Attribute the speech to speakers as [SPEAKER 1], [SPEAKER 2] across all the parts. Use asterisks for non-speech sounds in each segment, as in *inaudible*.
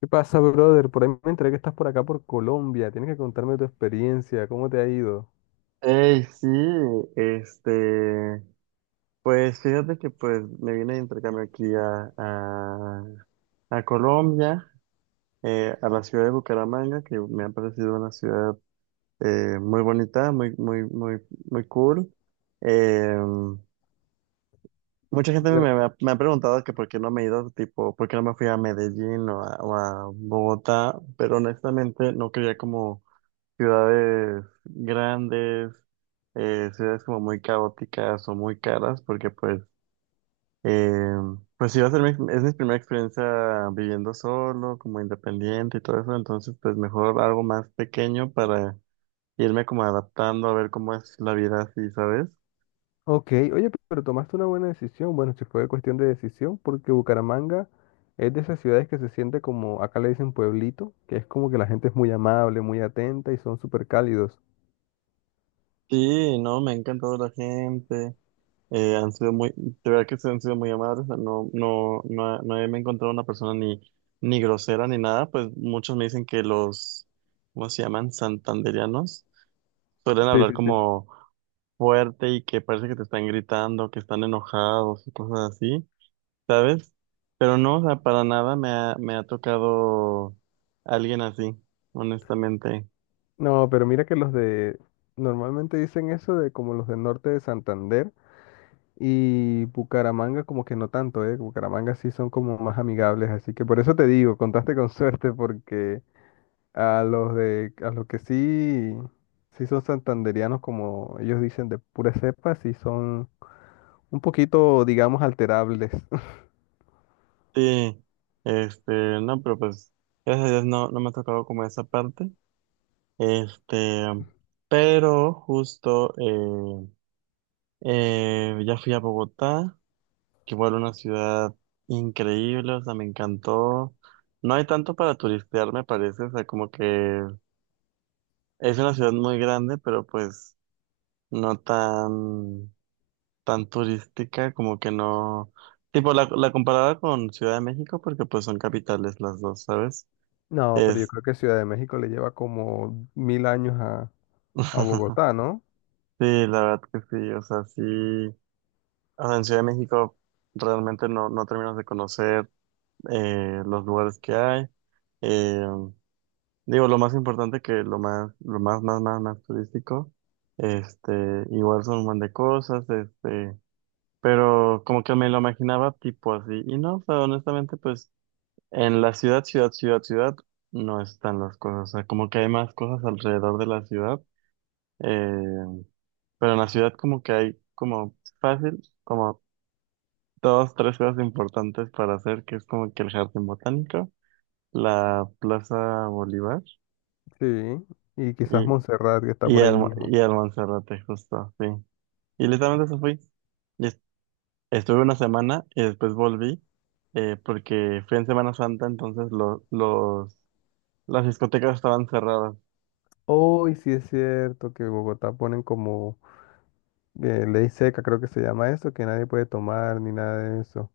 [SPEAKER 1] ¿Qué pasa, brother? Por ahí me enteré que estás por acá por Colombia. Tienes que contarme tu experiencia, cómo te ha ido.
[SPEAKER 2] Ey, sí, este, pues fíjate que pues me vine de intercambio aquí a Colombia, a la ciudad de Bucaramanga, que me ha parecido una ciudad muy bonita, muy cool. Eh, mucha gente me,
[SPEAKER 1] Bucar-
[SPEAKER 2] me ha, me ha preguntado que por qué no me he ido, tipo, por qué no me fui a Medellín o a Bogotá, pero honestamente no quería como ciudades grandes, ciudades como muy caóticas o muy caras, porque pues, eh, pues sí va a ser es mi primera experiencia viviendo solo, como independiente y todo eso, entonces pues mejor algo más pequeño para irme como adaptando a ver cómo es la vida así, ¿sabes?
[SPEAKER 1] Ok, oye, pero tomaste una buena decisión. Bueno, si fue cuestión de decisión, porque Bucaramanga es de esas ciudades que se siente como, acá le dicen pueblito, que es como que la gente es muy amable, muy atenta y son súper cálidos.
[SPEAKER 2] Sí, no, me ha encantado la gente. Han sido muy, de verdad que se han sido muy amables, o sea, no, no he me he encontrado una persona ni grosera ni nada, pues muchos me dicen que ¿cómo se llaman? Santandereanos, suelen
[SPEAKER 1] Sí,
[SPEAKER 2] hablar
[SPEAKER 1] sí, sí.
[SPEAKER 2] como fuerte y que parece que te están gritando, que están enojados y cosas así, ¿sabes? Pero no, o sea, para nada me ha tocado alguien así, honestamente.
[SPEAKER 1] No, pero mira que los de, normalmente dicen eso de como los del norte de Santander. Y Bucaramanga como que no tanto, ¿eh? Bucaramanga sí son como más amigables, así que por eso te digo, contaste con *laughs* suerte porque a los que sí son santandereanos, como ellos dicen, de pura cepa, sí son un poquito, digamos, alterables. *laughs*
[SPEAKER 2] Sí, este, no, pero pues, gracias a Dios no, no me ha tocado como esa parte. Este, pero justo ya fui a Bogotá, que igual una ciudad increíble, o sea, me encantó. No hay tanto para turistear, me parece, o sea, como que es una ciudad muy grande, pero pues no tan turística, como que no. Tipo, la comparaba con Ciudad de México, porque pues son capitales las dos, ¿sabes?
[SPEAKER 1] No, pero yo
[SPEAKER 2] Es.
[SPEAKER 1] creo que Ciudad de México le lleva como mil años a
[SPEAKER 2] *laughs*
[SPEAKER 1] Bogotá, ¿no?
[SPEAKER 2] Sí, la verdad que sí, o sea, sí. Ahora, en Ciudad de México realmente no, no terminas de conocer los lugares que hay. Eh, digo, lo más importante que lo más, más, más, más turístico, este, igual son un montón de cosas, pero como que me lo imaginaba tipo así. Y no, o sea, honestamente, pues en la ciudad, no están las cosas. O sea, como que hay más cosas alrededor de la ciudad. eh, pero en la ciudad como que hay como fácil, como dos, tres cosas importantes para hacer, que es como que el jardín botánico, la Plaza Bolívar
[SPEAKER 1] Sí, y quizás
[SPEAKER 2] y,
[SPEAKER 1] Montserrat que está por ahí mismo.
[SPEAKER 2] y el Monserrate, justo, sí. Y literalmente eso fui. Y es- Estuve una semana y después volví, porque fui en Semana Santa, entonces las discotecas estaban cerradas.
[SPEAKER 1] Hoy sí es cierto que Bogotá ponen como ley seca, creo que se llama eso, que nadie puede tomar ni nada de eso.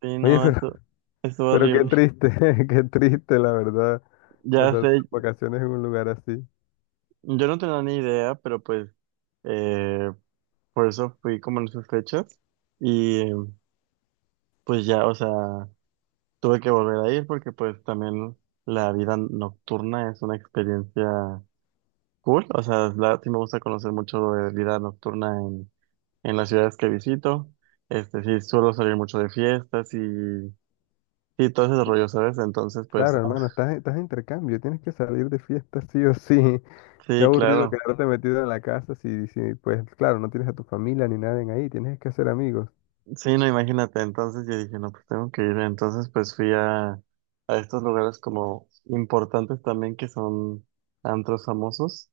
[SPEAKER 2] Sí,
[SPEAKER 1] Oye,
[SPEAKER 2] no,
[SPEAKER 1] pero,
[SPEAKER 2] eso
[SPEAKER 1] *laughs* pero qué
[SPEAKER 2] horrible. *laughs*
[SPEAKER 1] triste, *laughs* qué triste, la verdad,
[SPEAKER 2] Ya
[SPEAKER 1] pasar
[SPEAKER 2] sé,
[SPEAKER 1] tus vacaciones en un lugar así.
[SPEAKER 2] yo no tenía ni idea, pero pues eh, por eso fui como en esas fechas. Y pues ya, o sea. Tuve que volver a ir porque pues también la vida nocturna es una experiencia cool. O sea, la- sí me gusta conocer mucho de vida nocturna en las ciudades que visito. Este, sí, suelo salir mucho de fiestas y todo ese rollo, ¿sabes? Entonces, pues,
[SPEAKER 1] Claro,
[SPEAKER 2] ah,
[SPEAKER 1] hermano, estás de intercambio, tienes que salir de fiesta sí o sí. *laughs* Qué
[SPEAKER 2] sí,
[SPEAKER 1] aburrido
[SPEAKER 2] claro.
[SPEAKER 1] quedarte metido en la casa pues claro, no tienes a tu familia ni nadie en ahí, tienes que hacer amigos.
[SPEAKER 2] Sí, no, imagínate. Entonces yo dije, no, pues tengo que ir. Entonces, pues fui a estos lugares como importantes también que son antros famosos.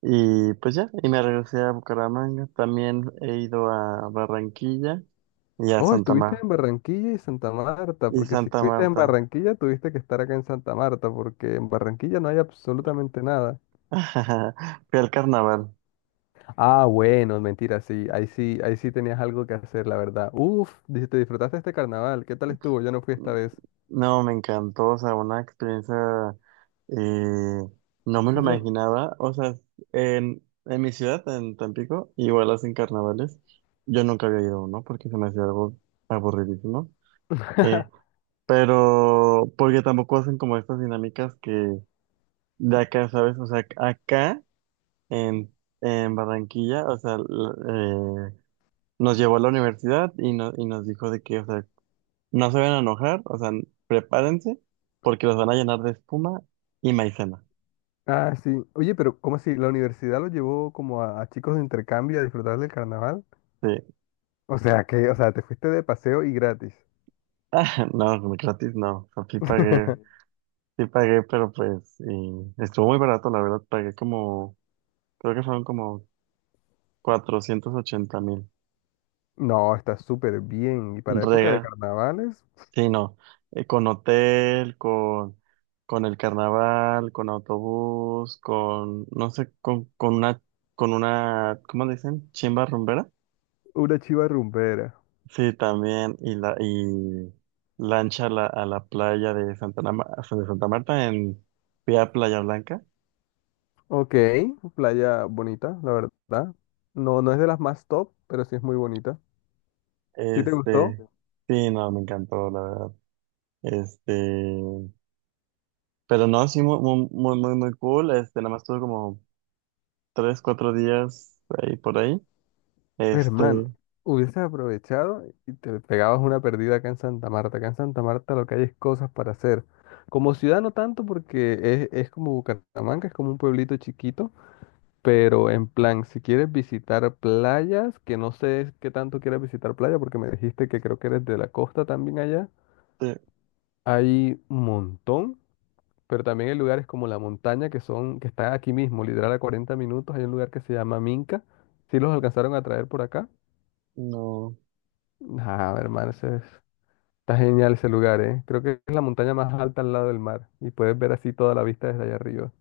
[SPEAKER 2] Y pues ya, y me regresé a Bucaramanga. También he ido a Barranquilla y a
[SPEAKER 1] Oh,
[SPEAKER 2] Santa
[SPEAKER 1] estuviste
[SPEAKER 2] Marta.
[SPEAKER 1] en Barranquilla y Santa Marta,
[SPEAKER 2] Y
[SPEAKER 1] porque si
[SPEAKER 2] Santa
[SPEAKER 1] estuviste en
[SPEAKER 2] Marta.
[SPEAKER 1] Barranquilla, tuviste que estar acá en Santa Marta, porque en Barranquilla no hay absolutamente nada.
[SPEAKER 2] *laughs* Fui al carnaval.
[SPEAKER 1] Ah, bueno, mentira, sí, ahí sí, ahí sí tenías algo que hacer, la verdad. Uf, di- te disfrutaste este carnaval, ¿qué tal estuvo? Yo no fui esta vez.
[SPEAKER 2] No, me encantó, o sea, una experiencia, eh, no me lo
[SPEAKER 1] Eso-
[SPEAKER 2] imaginaba. O sea, en mi ciudad, en Tampico, igual hacen carnavales. Yo nunca había ido a uno porque se me hacía algo aburridísimo. Eh,
[SPEAKER 1] *laughs*
[SPEAKER 2] pero porque tampoco hacen como estas dinámicas que de acá, ¿sabes? O sea, acá en, en Barranquilla, o sea, nos llevó a la universidad y, y nos dijo de que, o sea, no se van a enojar, o sea, prepárense porque los van a llenar de espuma y maicena.
[SPEAKER 1] Ah, sí. Oye, pero ¿cómo así? ¿La universidad lo llevó como a chicos de intercambio a disfrutar del carnaval?
[SPEAKER 2] Sí,
[SPEAKER 1] O sea, que, o sea, te fuiste de paseo y gratis.
[SPEAKER 2] *laughs* no, gratis no, o sea,
[SPEAKER 1] *laughs*
[SPEAKER 2] sí pagué, pero pues y estuvo muy barato, la verdad, creo que fueron como 480.000.
[SPEAKER 1] No, está súper bien. Y para época de
[SPEAKER 2] Rega,
[SPEAKER 1] carnavales,
[SPEAKER 2] sí, no, con hotel, con el carnaval, con autobús, con, no sé, con una, ¿cómo le dicen? Chimba rumbera.
[SPEAKER 1] una chiva rumbera.
[SPEAKER 2] Sí, también, y lancha a a la playa de de Santa Marta en vía Playa Blanca.
[SPEAKER 1] Ok, playa bonita, la verdad. No, no es de las más top, pero sí es muy bonita. ¿Sí te gustó?
[SPEAKER 2] Este, sí, no, me encantó, la verdad. Este, pero no, sí, muy cool. Este, nada más tuve como tres, cuatro días ahí por ahí. Este,
[SPEAKER 1] Hermano, hubieses aprovechado y te pegabas una perdida acá en Santa Marta. Acá en Santa Marta lo que hay es cosas para hacer. Como ciudad no tanto porque es como Bucaramanga, es como un pueblito chiquito, pero en plan, si quieres visitar playas, que no sé qué tanto quieres visitar playa porque me dijiste que creo que eres de la costa también allá,
[SPEAKER 2] sí,
[SPEAKER 1] hay un montón, pero también hay lugares como la montaña que son, que está aquí mismo, literal a 40 minutos, hay un lugar que se llama Minca. ¿Si los alcanzaron a traer por acá?
[SPEAKER 2] no.
[SPEAKER 1] Ah, hermano, ese es- está genial ese lugar, ¿eh? Creo que es la montaña más alta al lado del mar y puedes ver así toda la vista desde allá arriba.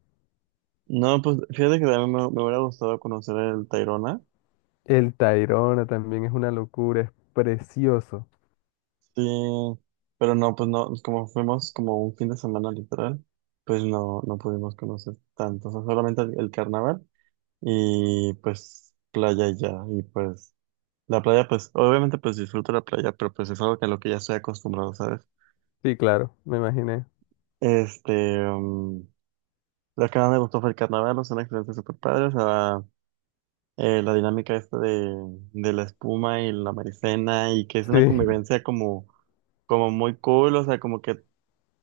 [SPEAKER 2] No, pues fíjate que también me hubiera gustado conocer el Tayrona.
[SPEAKER 1] El Tayrona también es una locura, es precioso.
[SPEAKER 2] Sí, pero no, pues no, como fuimos como un fin de semana literal, pues no, no pudimos conocer tanto. O sea, solamente el carnaval y pues playa y ya. Y pues la playa, pues obviamente pues disfruto la playa, pero pues es algo que a lo que ya estoy acostumbrado, ¿sabes?
[SPEAKER 1] Sí, claro, me imaginé.
[SPEAKER 2] Este, lo que más me gustó fue el carnaval, son experiencias súper padres. La dinámica esta de la espuma y la maicena y que es una
[SPEAKER 1] Sí,
[SPEAKER 2] convivencia como, como muy cool, o sea, como que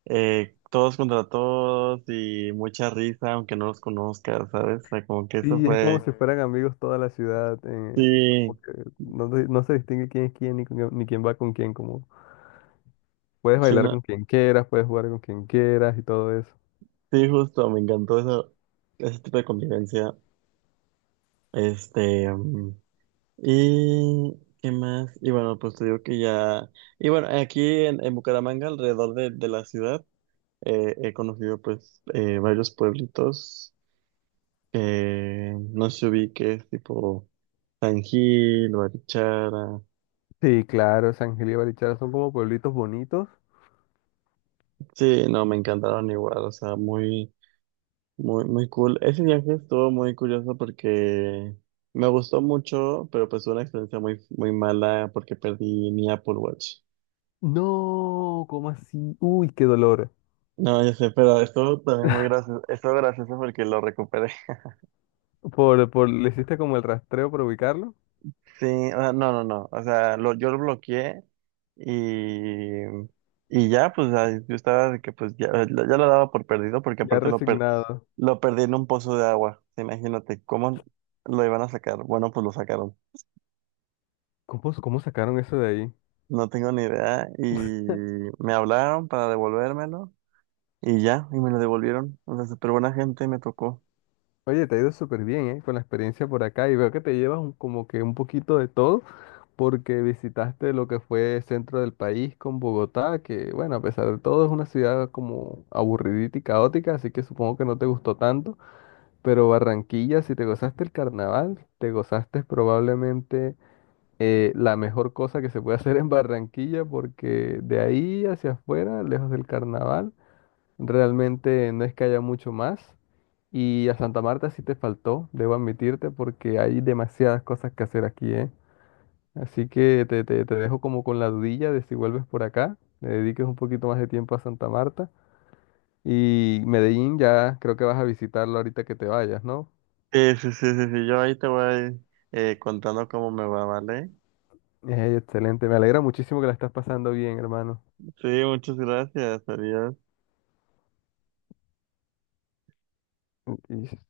[SPEAKER 2] todos contra todos y mucha risa, aunque no los conozcas, ¿sabes? O sea, como que eso
[SPEAKER 1] sí, es como si
[SPEAKER 2] fue,
[SPEAKER 1] bueno, fueran amigos toda la ciudad,
[SPEAKER 2] sí,
[SPEAKER 1] como que no, se no se distingue quién es quién ni, con- quién- ni quién va con quién, como puedes
[SPEAKER 2] sí,
[SPEAKER 1] bailar
[SPEAKER 2] no-
[SPEAKER 1] con quien quieras, puedes jugar con quien quieras y todo eso.
[SPEAKER 2] sí, justo, me encantó eso, ese tipo de convivencia. Este, y qué más, y bueno, pues te digo que ya, y bueno, aquí en Bucaramanga, alrededor de la ciudad, he conocido pues varios pueblitos, no sé si que es tipo San Gil, Barichara.
[SPEAKER 1] Sí, claro, San Gil y Barichara son como pueblitos bonitos.
[SPEAKER 2] Sí, no, me encantaron igual, o sea, muy cool. Ese viaje estuvo muy curioso porque me gustó mucho, pero pues fue una experiencia muy, muy mala porque perdí mi Apple Watch.
[SPEAKER 1] No, ¿cómo así? Uy, qué dolor.
[SPEAKER 2] No, yo sé, pero estuvo también muy gracioso, estuvo gracioso porque lo recuperé.
[SPEAKER 1] Le hiciste como el rastreo para ubicarlo,
[SPEAKER 2] Sí, o sea, no. O sea, yo lo bloqueé y, y ya, pues ay, yo estaba de que pues ya lo daba por perdido porque
[SPEAKER 1] ya
[SPEAKER 2] aparte
[SPEAKER 1] resignado.
[SPEAKER 2] lo perdí en un pozo de agua. Imagínate cómo lo iban a sacar. Bueno, pues lo sacaron.
[SPEAKER 1] ¿Cómo sacaron eso de ahí?
[SPEAKER 2] No tengo ni idea y me hablaron para devolvérmelo y ya, y me lo devolvieron. O sea, súper buena gente me tocó.
[SPEAKER 1] Oye, te ha ido súper bien, ¿eh? Con la experiencia por acá y veo que te llevas un- como que un poquito de todo porque visitaste lo que fue centro del país con Bogotá, que bueno, a pesar de todo es una ciudad como aburridita y caótica, así que supongo que no te gustó tanto, pero Barranquilla, si te gozaste el carnaval, te gozaste probablemente la mejor cosa que se puede hacer en Barranquilla, porque de ahí hacia afuera, lejos del carnaval, realmente no es que haya mucho más. Y a Santa Marta sí te faltó, debo admitirte, porque hay demasiadas cosas que hacer aquí, ¿eh? Así que te- te dejo como con la dudilla de si vuelves por acá, le dediques un poquito más de tiempo a Santa Marta. Y Medellín ya creo que vas a visitarlo ahorita que te vayas, ¿no?
[SPEAKER 2] Sí. Yo ahí te voy contando cómo me va, ¿vale?
[SPEAKER 1] Excelente, me alegra muchísimo que la estás pasando bien, hermano.
[SPEAKER 2] Sí, muchas gracias. Adiós.
[SPEAKER 1] Y